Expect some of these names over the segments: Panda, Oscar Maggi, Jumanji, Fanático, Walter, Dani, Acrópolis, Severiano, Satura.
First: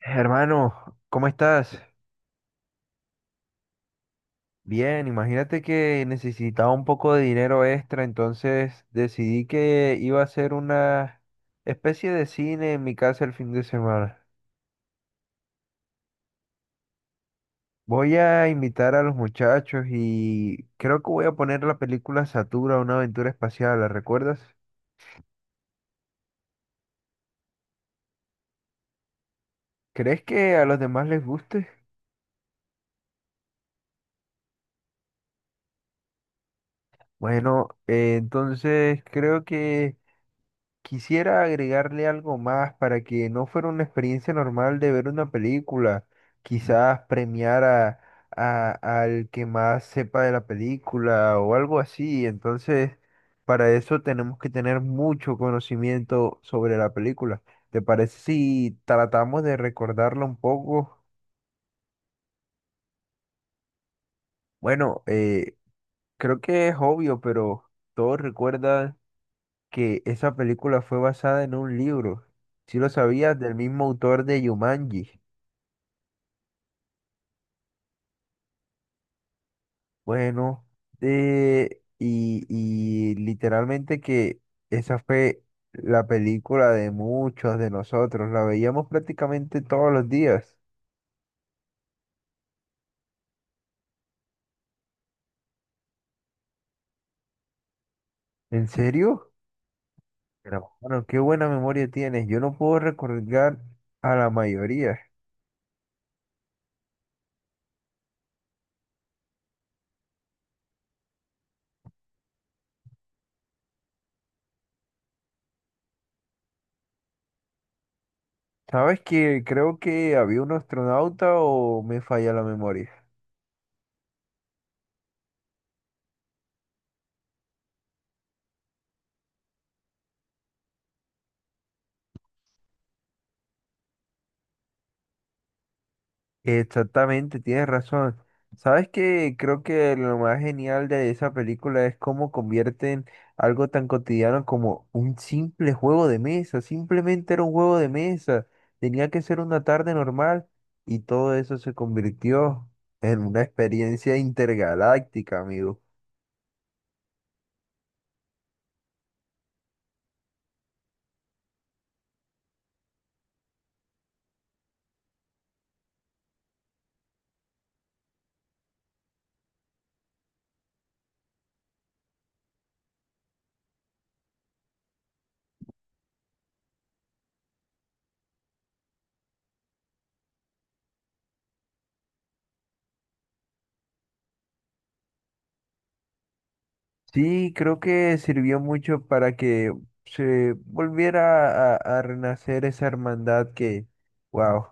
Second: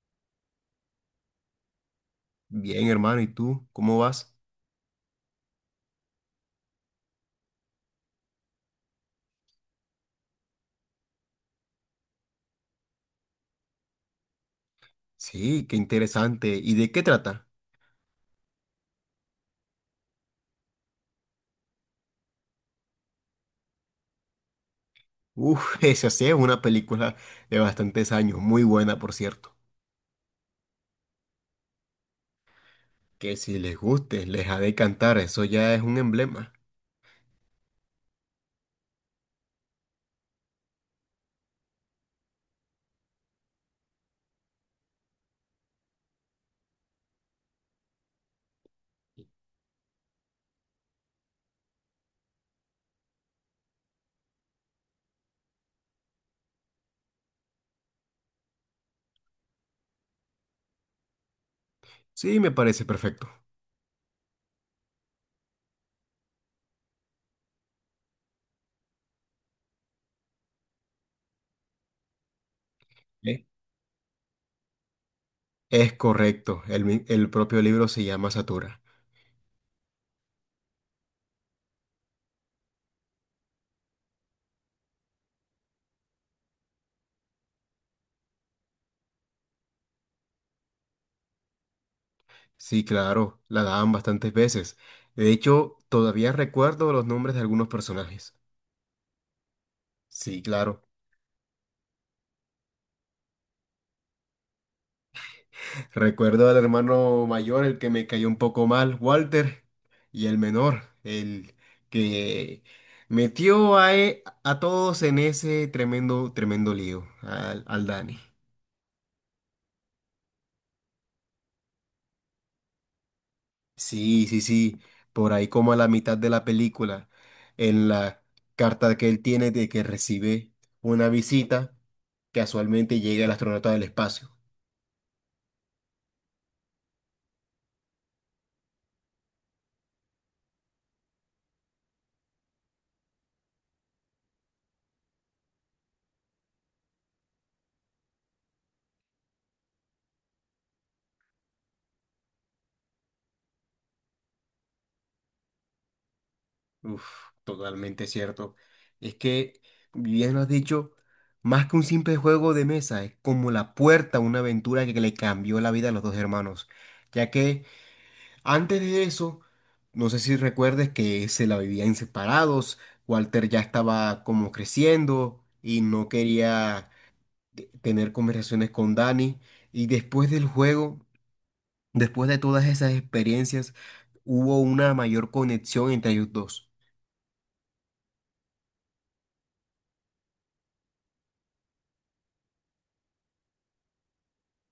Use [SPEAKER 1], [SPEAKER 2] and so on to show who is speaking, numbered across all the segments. [SPEAKER 1] Hermano, ¿cómo estás?
[SPEAKER 2] Bien, hermano, ¿y tú? ¿Cómo vas?
[SPEAKER 1] Bien, imagínate que necesitaba un poco de dinero extra, entonces decidí que iba a hacer una especie de cine en mi casa el fin de semana.
[SPEAKER 2] Sí, qué interesante. ¿Y de qué trata?
[SPEAKER 1] Voy a invitar a los muchachos y creo que voy a poner la película Satura, una aventura espacial, ¿la recuerdas?
[SPEAKER 2] Uf, esa sí es una película de bastantes años, muy buena, por cierto.
[SPEAKER 1] ¿Crees que a los demás les guste?
[SPEAKER 2] Que si les guste, les ha de cantar, eso ya es un emblema.
[SPEAKER 1] Bueno, entonces creo que quisiera agregarle algo más para que no fuera una experiencia normal de ver una película. Quizás premiar al que más sepa de la película o algo así. Entonces, para eso tenemos que tener mucho conocimiento sobre la película. ¿Te parece si tratamos de recordarla un poco?
[SPEAKER 2] Sí, me parece perfecto.
[SPEAKER 1] Bueno, eh, Creo que es obvio, pero todos recuerdan que esa película fue basada en un libro, si lo sabías,
[SPEAKER 2] ¿Eh?
[SPEAKER 1] del mismo autor de Jumanji.
[SPEAKER 2] Es correcto, el propio libro se llama Satura.
[SPEAKER 1] Bueno, y literalmente que esa fue la película de muchos de nosotros, la veíamos prácticamente todos los días.
[SPEAKER 2] Sí, claro, la daban bastantes veces. De hecho, todavía recuerdo los nombres de algunos personajes.
[SPEAKER 1] ¿En serio?
[SPEAKER 2] Sí,
[SPEAKER 1] Pero
[SPEAKER 2] claro.
[SPEAKER 1] bueno, qué buena memoria tienes, yo no puedo recordar a la mayoría.
[SPEAKER 2] Recuerdo al hermano mayor, el que me cayó un poco mal, Walter, y el menor, el que metió a todos en ese tremendo, tremendo lío, al Dani.
[SPEAKER 1] ¿Sabes que creo que había un astronauta o me falla la memoria?
[SPEAKER 2] Sí, sí, sí, por ahí como a la mitad de la película, en la carta que él tiene de que recibe una visita, casualmente llega el astronauta del espacio.
[SPEAKER 1] Exactamente, tienes razón. ¿Sabes qué? Creo que lo más genial de esa película es cómo convierten algo tan cotidiano como un simple juego de mesa. Simplemente era un juego de mesa. Tenía que ser una tarde normal y todo eso se convirtió en una experiencia intergaláctica, amigo.
[SPEAKER 2] Uf, totalmente cierto. Es que, bien lo has dicho, más que un simple juego de mesa, es como la puerta a una aventura que le cambió la vida a los dos hermanos. Ya que antes de eso, no sé si recuerdes que se la vivían separados, Walter ya estaba como creciendo y no quería tener conversaciones con Dani. Y después del juego, después de todas esas experiencias, hubo una mayor conexión entre ellos dos.
[SPEAKER 1] Sí, creo que sirvió mucho para que se volviera a renacer esa hermandad que, wow.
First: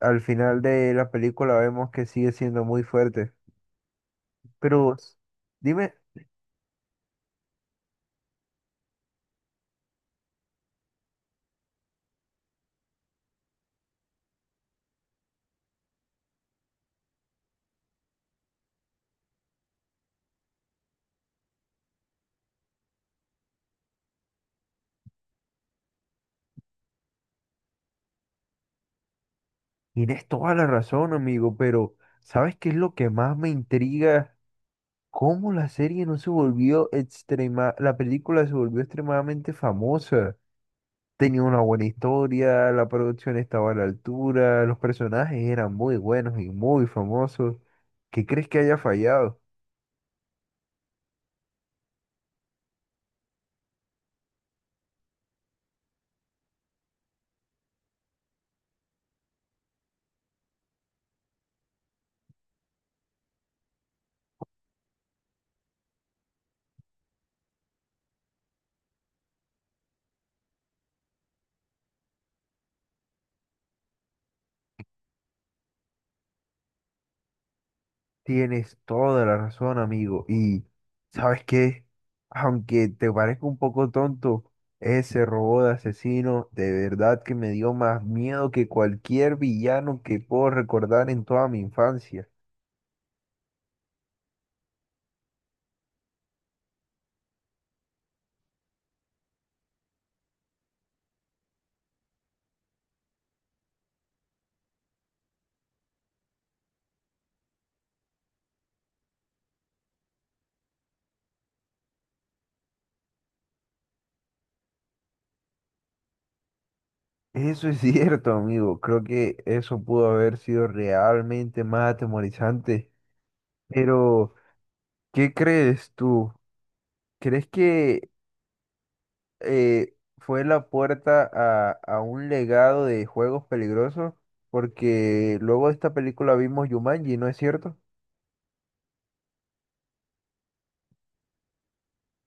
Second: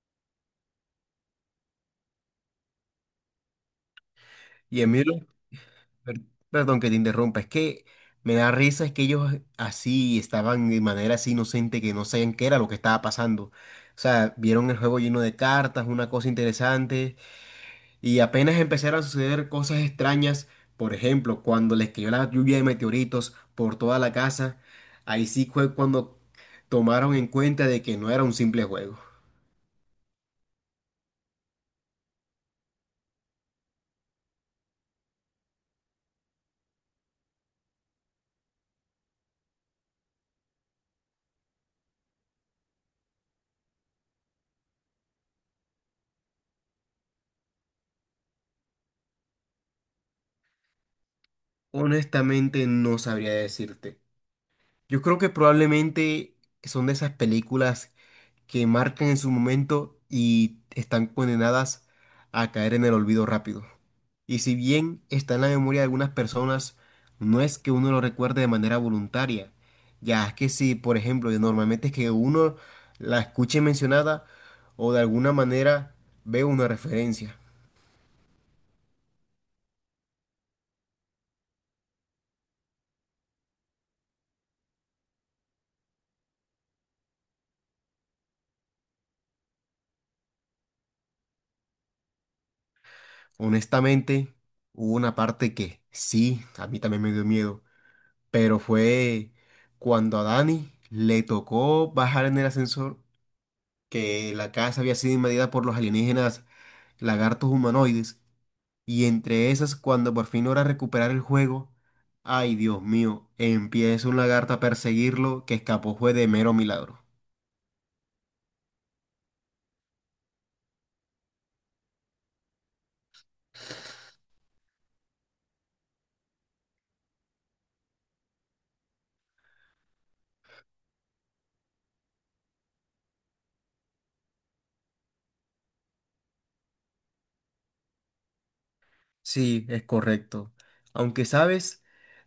[SPEAKER 1] Al final de la película vemos que sigue siendo muy fuerte.
[SPEAKER 2] Y a
[SPEAKER 1] Pero
[SPEAKER 2] mí
[SPEAKER 1] s- Dime,
[SPEAKER 2] Per- Perdón que te interrumpa, es que me da risa, es que ellos así estaban de manera así inocente que no sabían qué era lo que estaba pasando. O sea, vieron el juego lleno de cartas, una cosa interesante, y apenas empezaron a suceder cosas extrañas, por ejemplo, cuando les cayó la lluvia de meteoritos por toda la casa, ahí sí fue cuando tomaron en cuenta de que no era un simple juego.
[SPEAKER 1] tienes toda la razón, amigo, pero ¿sabes qué es lo que más me intriga? ¿Cómo la serie no se volvió extrema, la película se volvió extremadamente famosa? Tenía una buena historia, la producción estaba a la altura, los personajes eran muy buenos y muy famosos. ¿Qué crees que haya fallado?
[SPEAKER 2] Honestamente, no sabría decirte. Yo creo que probablemente son de esas películas que marcan en su momento y están condenadas a caer en el olvido rápido. Y si bien está en la memoria de algunas personas, no es que uno lo recuerde de manera voluntaria. Ya es que si, por ejemplo, y normalmente es que uno la escuche mencionada o de alguna manera ve una referencia.
[SPEAKER 1] Tienes toda la razón, amigo. Y sabes qué, aunque te parezca un poco tonto, ese robot de asesino de verdad que me dio más miedo que cualquier villano que puedo recordar en toda mi infancia.
[SPEAKER 2] Honestamente, hubo una parte que sí, a mí también me dio miedo, pero fue cuando a Dani le tocó bajar en el ascensor que la casa había sido invadida por los alienígenas lagartos humanoides, y entre esas, cuando por fin logra recuperar el juego, ay Dios mío, empieza un lagarto a perseguirlo que escapó fue de mero milagro.
[SPEAKER 1] Eso es cierto, amigo. Creo que eso pudo haber sido realmente más atemorizante. Pero, ¿qué crees tú? ¿Crees que fue la puerta a un legado de juegos peligrosos, porque luego de esta película vimos Jumanji, ¿no es cierto?
[SPEAKER 2] Sí, es correcto. Aunque sabes,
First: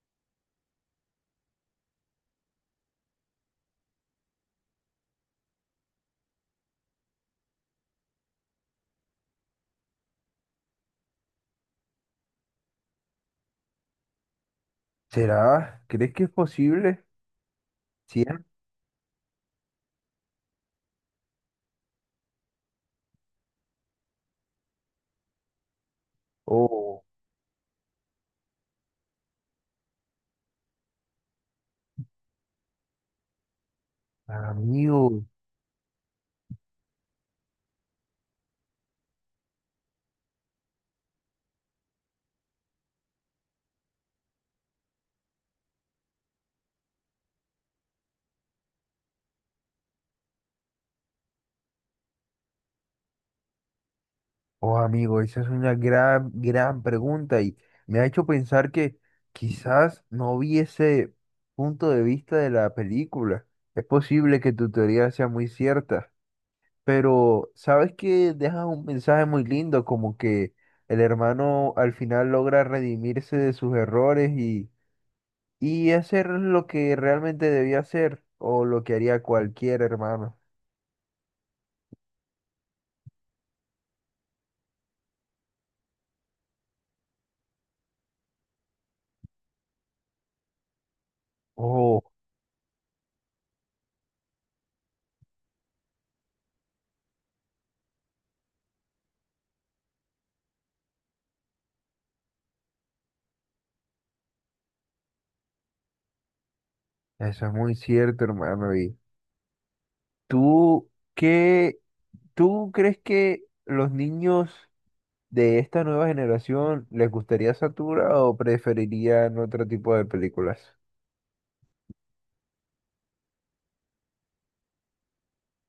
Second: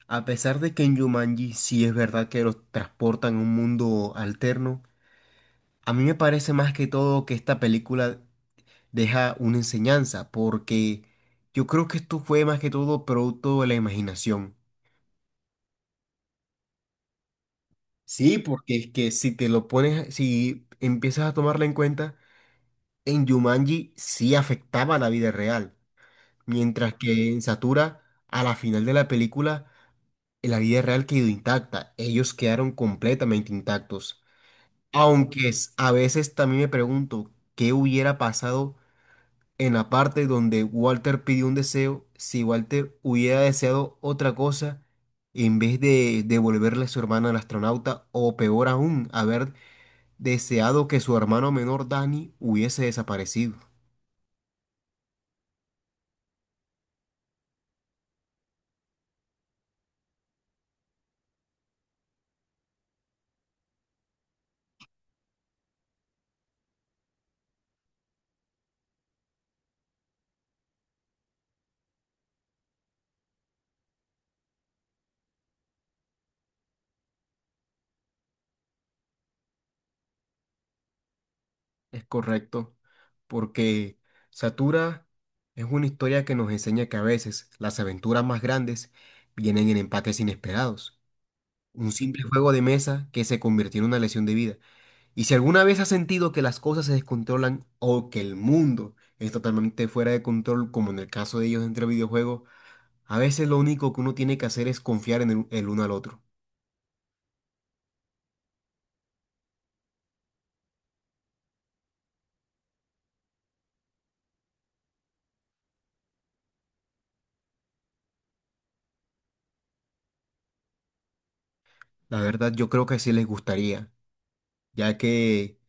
[SPEAKER 2] a pesar de que en Jumanji sí es verdad que los transportan a un mundo alterno, a mí me parece más que todo que esta película deja una enseñanza, porque yo creo que esto fue más que todo producto de la imaginación.
[SPEAKER 1] ¿Será? ¿Crees que es posible?
[SPEAKER 2] Sí,
[SPEAKER 1] ¿Cien?
[SPEAKER 2] porque es que si te lo pones, si empiezas a tomarla en cuenta, en Jumanji sí afectaba a la vida real, mientras
[SPEAKER 1] Oh,
[SPEAKER 2] que en Satura, a la final de la película, la vida real quedó intacta, ellos quedaron completamente intactos.
[SPEAKER 1] amigo,
[SPEAKER 2] A veces también me pregunto qué hubiera pasado en la parte donde Walter pidió un deseo, si Walter hubiera deseado otra cosa en vez de devolverle a su hermana al astronauta, o peor aún, haber deseado que su hermano menor Dani hubiese desaparecido.
[SPEAKER 1] oh, amigo, esa es una gran, gran pregunta y me ha hecho pensar que quizás no vi ese punto de vista de la película. Es posible que tu teoría sea muy cierta. Pero sabes que dejas un mensaje muy lindo, como que el hermano al final logra redimirse de sus errores y hacer lo que realmente debía hacer o lo que haría cualquier hermano.
[SPEAKER 2] Es correcto, porque Satura es una historia que nos enseña que a veces las aventuras más grandes vienen en empates inesperados. Un
[SPEAKER 1] Oh,
[SPEAKER 2] simple juego de mesa que se convirtió en una lesión de vida. Y si alguna vez has sentido que las cosas se descontrolan o que el mundo es totalmente fuera de control, como en el caso de ellos entre videojuegos, a veces lo único que uno tiene que hacer es confiar en el uno al otro.
[SPEAKER 1] eso es muy cierto, hermano. ¿Y tú qué, tú crees que los niños de esta nueva generación les gustaría Satura o preferirían otro tipo de películas?
[SPEAKER 2] La verdad, yo creo que sí les gustaría, ya que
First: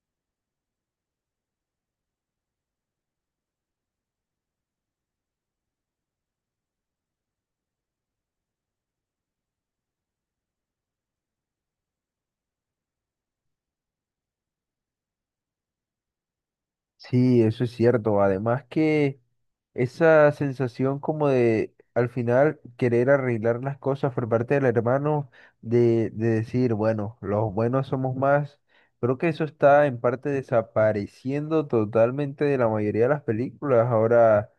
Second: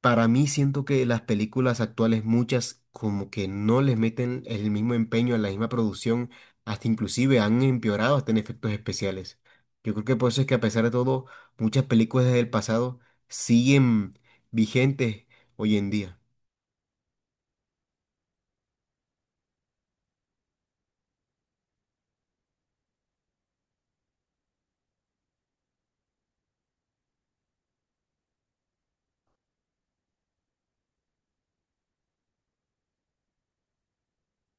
[SPEAKER 2] para mí siento que las películas actuales, muchas como que no les meten el mismo empeño a la misma producción, hasta inclusive han empeorado hasta en efectos especiales. Yo creo que por eso es que a pesar de todo, muchas películas del pasado siguen vigentes hoy en día.
[SPEAKER 1] Sí, eso es cierto. Además que esa sensación como de al final querer arreglar las cosas por parte del hermano, de decir, bueno, los buenos somos más, creo que eso está en parte desapareciendo totalmente de la mayoría de las películas. Ahora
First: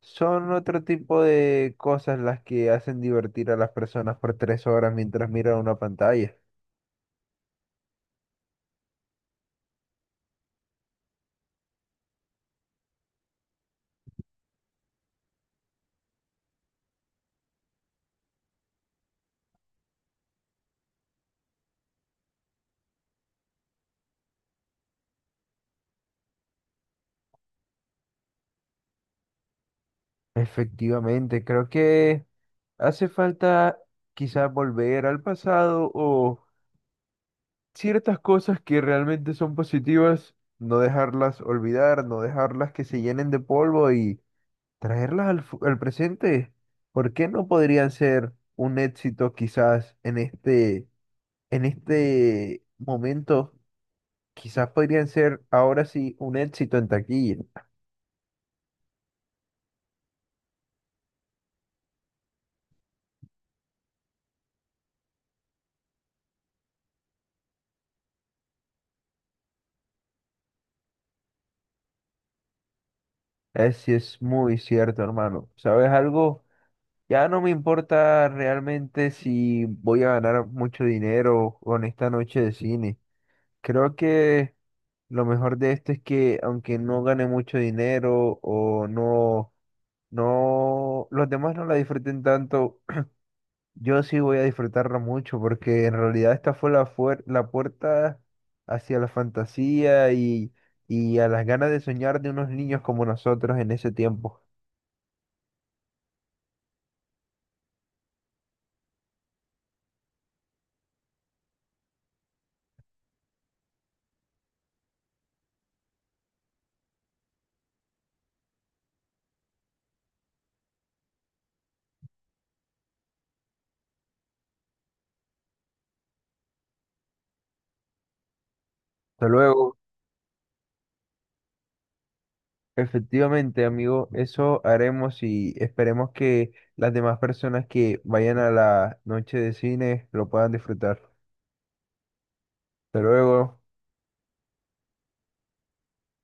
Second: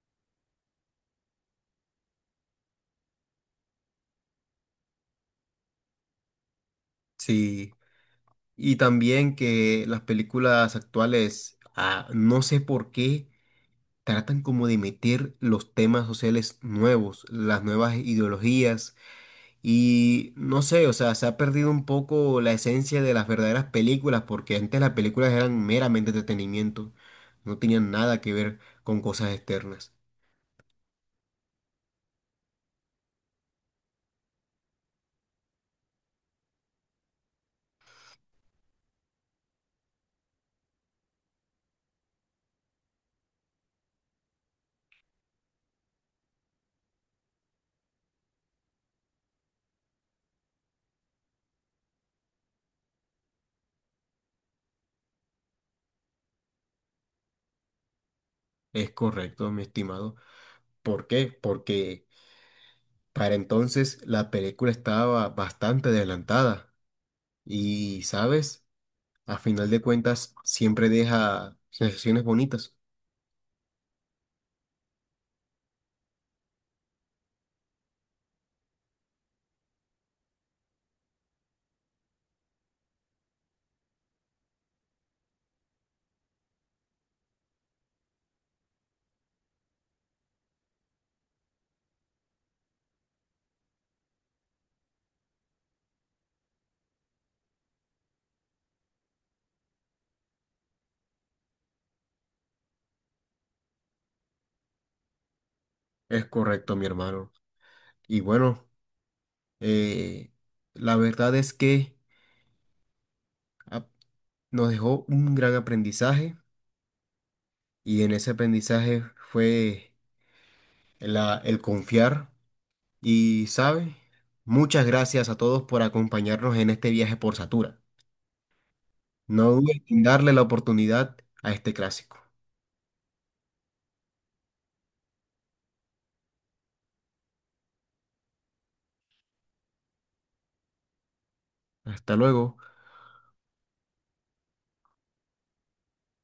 [SPEAKER 1] son otro tipo de cosas las que hacen divertir a las personas por tres horas mientras miran una pantalla.
[SPEAKER 2] Sí, y también que las películas actuales, no sé por qué, tratan como de meter los temas sociales nuevos, las nuevas ideologías. Y no sé, o sea, se ha perdido un poco la esencia de las verdaderas películas, porque antes las películas eran meramente entretenimiento, no tenían nada que ver con cosas externas.
[SPEAKER 1] Efectivamente, creo que hace falta quizás volver al pasado o ciertas cosas que realmente son positivas, no dejarlas olvidar, no dejarlas que se llenen de polvo y al presente. ¿Por qué no podrían ser un éxito quizás en este momento? Quizás podrían ser ahora sí un éxito en taquilla.
[SPEAKER 2] Es correcto, mi estimado. ¿Por qué? Porque para entonces la película estaba bastante adelantada y, ¿sabes? A final de cuentas, siempre deja sensaciones bonitas.
[SPEAKER 1] Así es muy cierto, hermano. ¿Sabes algo? Ya no me importa realmente si voy a ganar mucho dinero con esta noche de cine. Creo que lo mejor de esto es que aunque no gane mucho dinero o no, no, los demás no la disfruten tanto, yo sí voy a disfrutarla mucho porque en realidad esta fue la, fuer- la puerta hacia la fantasía y a las ganas de soñar de unos niños como nosotros en ese tiempo.
[SPEAKER 2] Es correcto, mi hermano. Y bueno, eh, la verdad es que... ah, nos dejó un gran aprendizaje y en ese aprendizaje fue el confiar y, ¿sabe? Muchas gracias a todos por acompañarnos en este viaje por Satura.
[SPEAKER 1] Hasta
[SPEAKER 2] No
[SPEAKER 1] luego.
[SPEAKER 2] duden en darle la oportunidad a este clásico.
[SPEAKER 1] Efectivamente, amigo, eso haremos y esperemos que las demás personas que vayan a la noche de cine lo puedan disfrutar.
[SPEAKER 2] Hasta luego.
[SPEAKER 1] Hasta luego.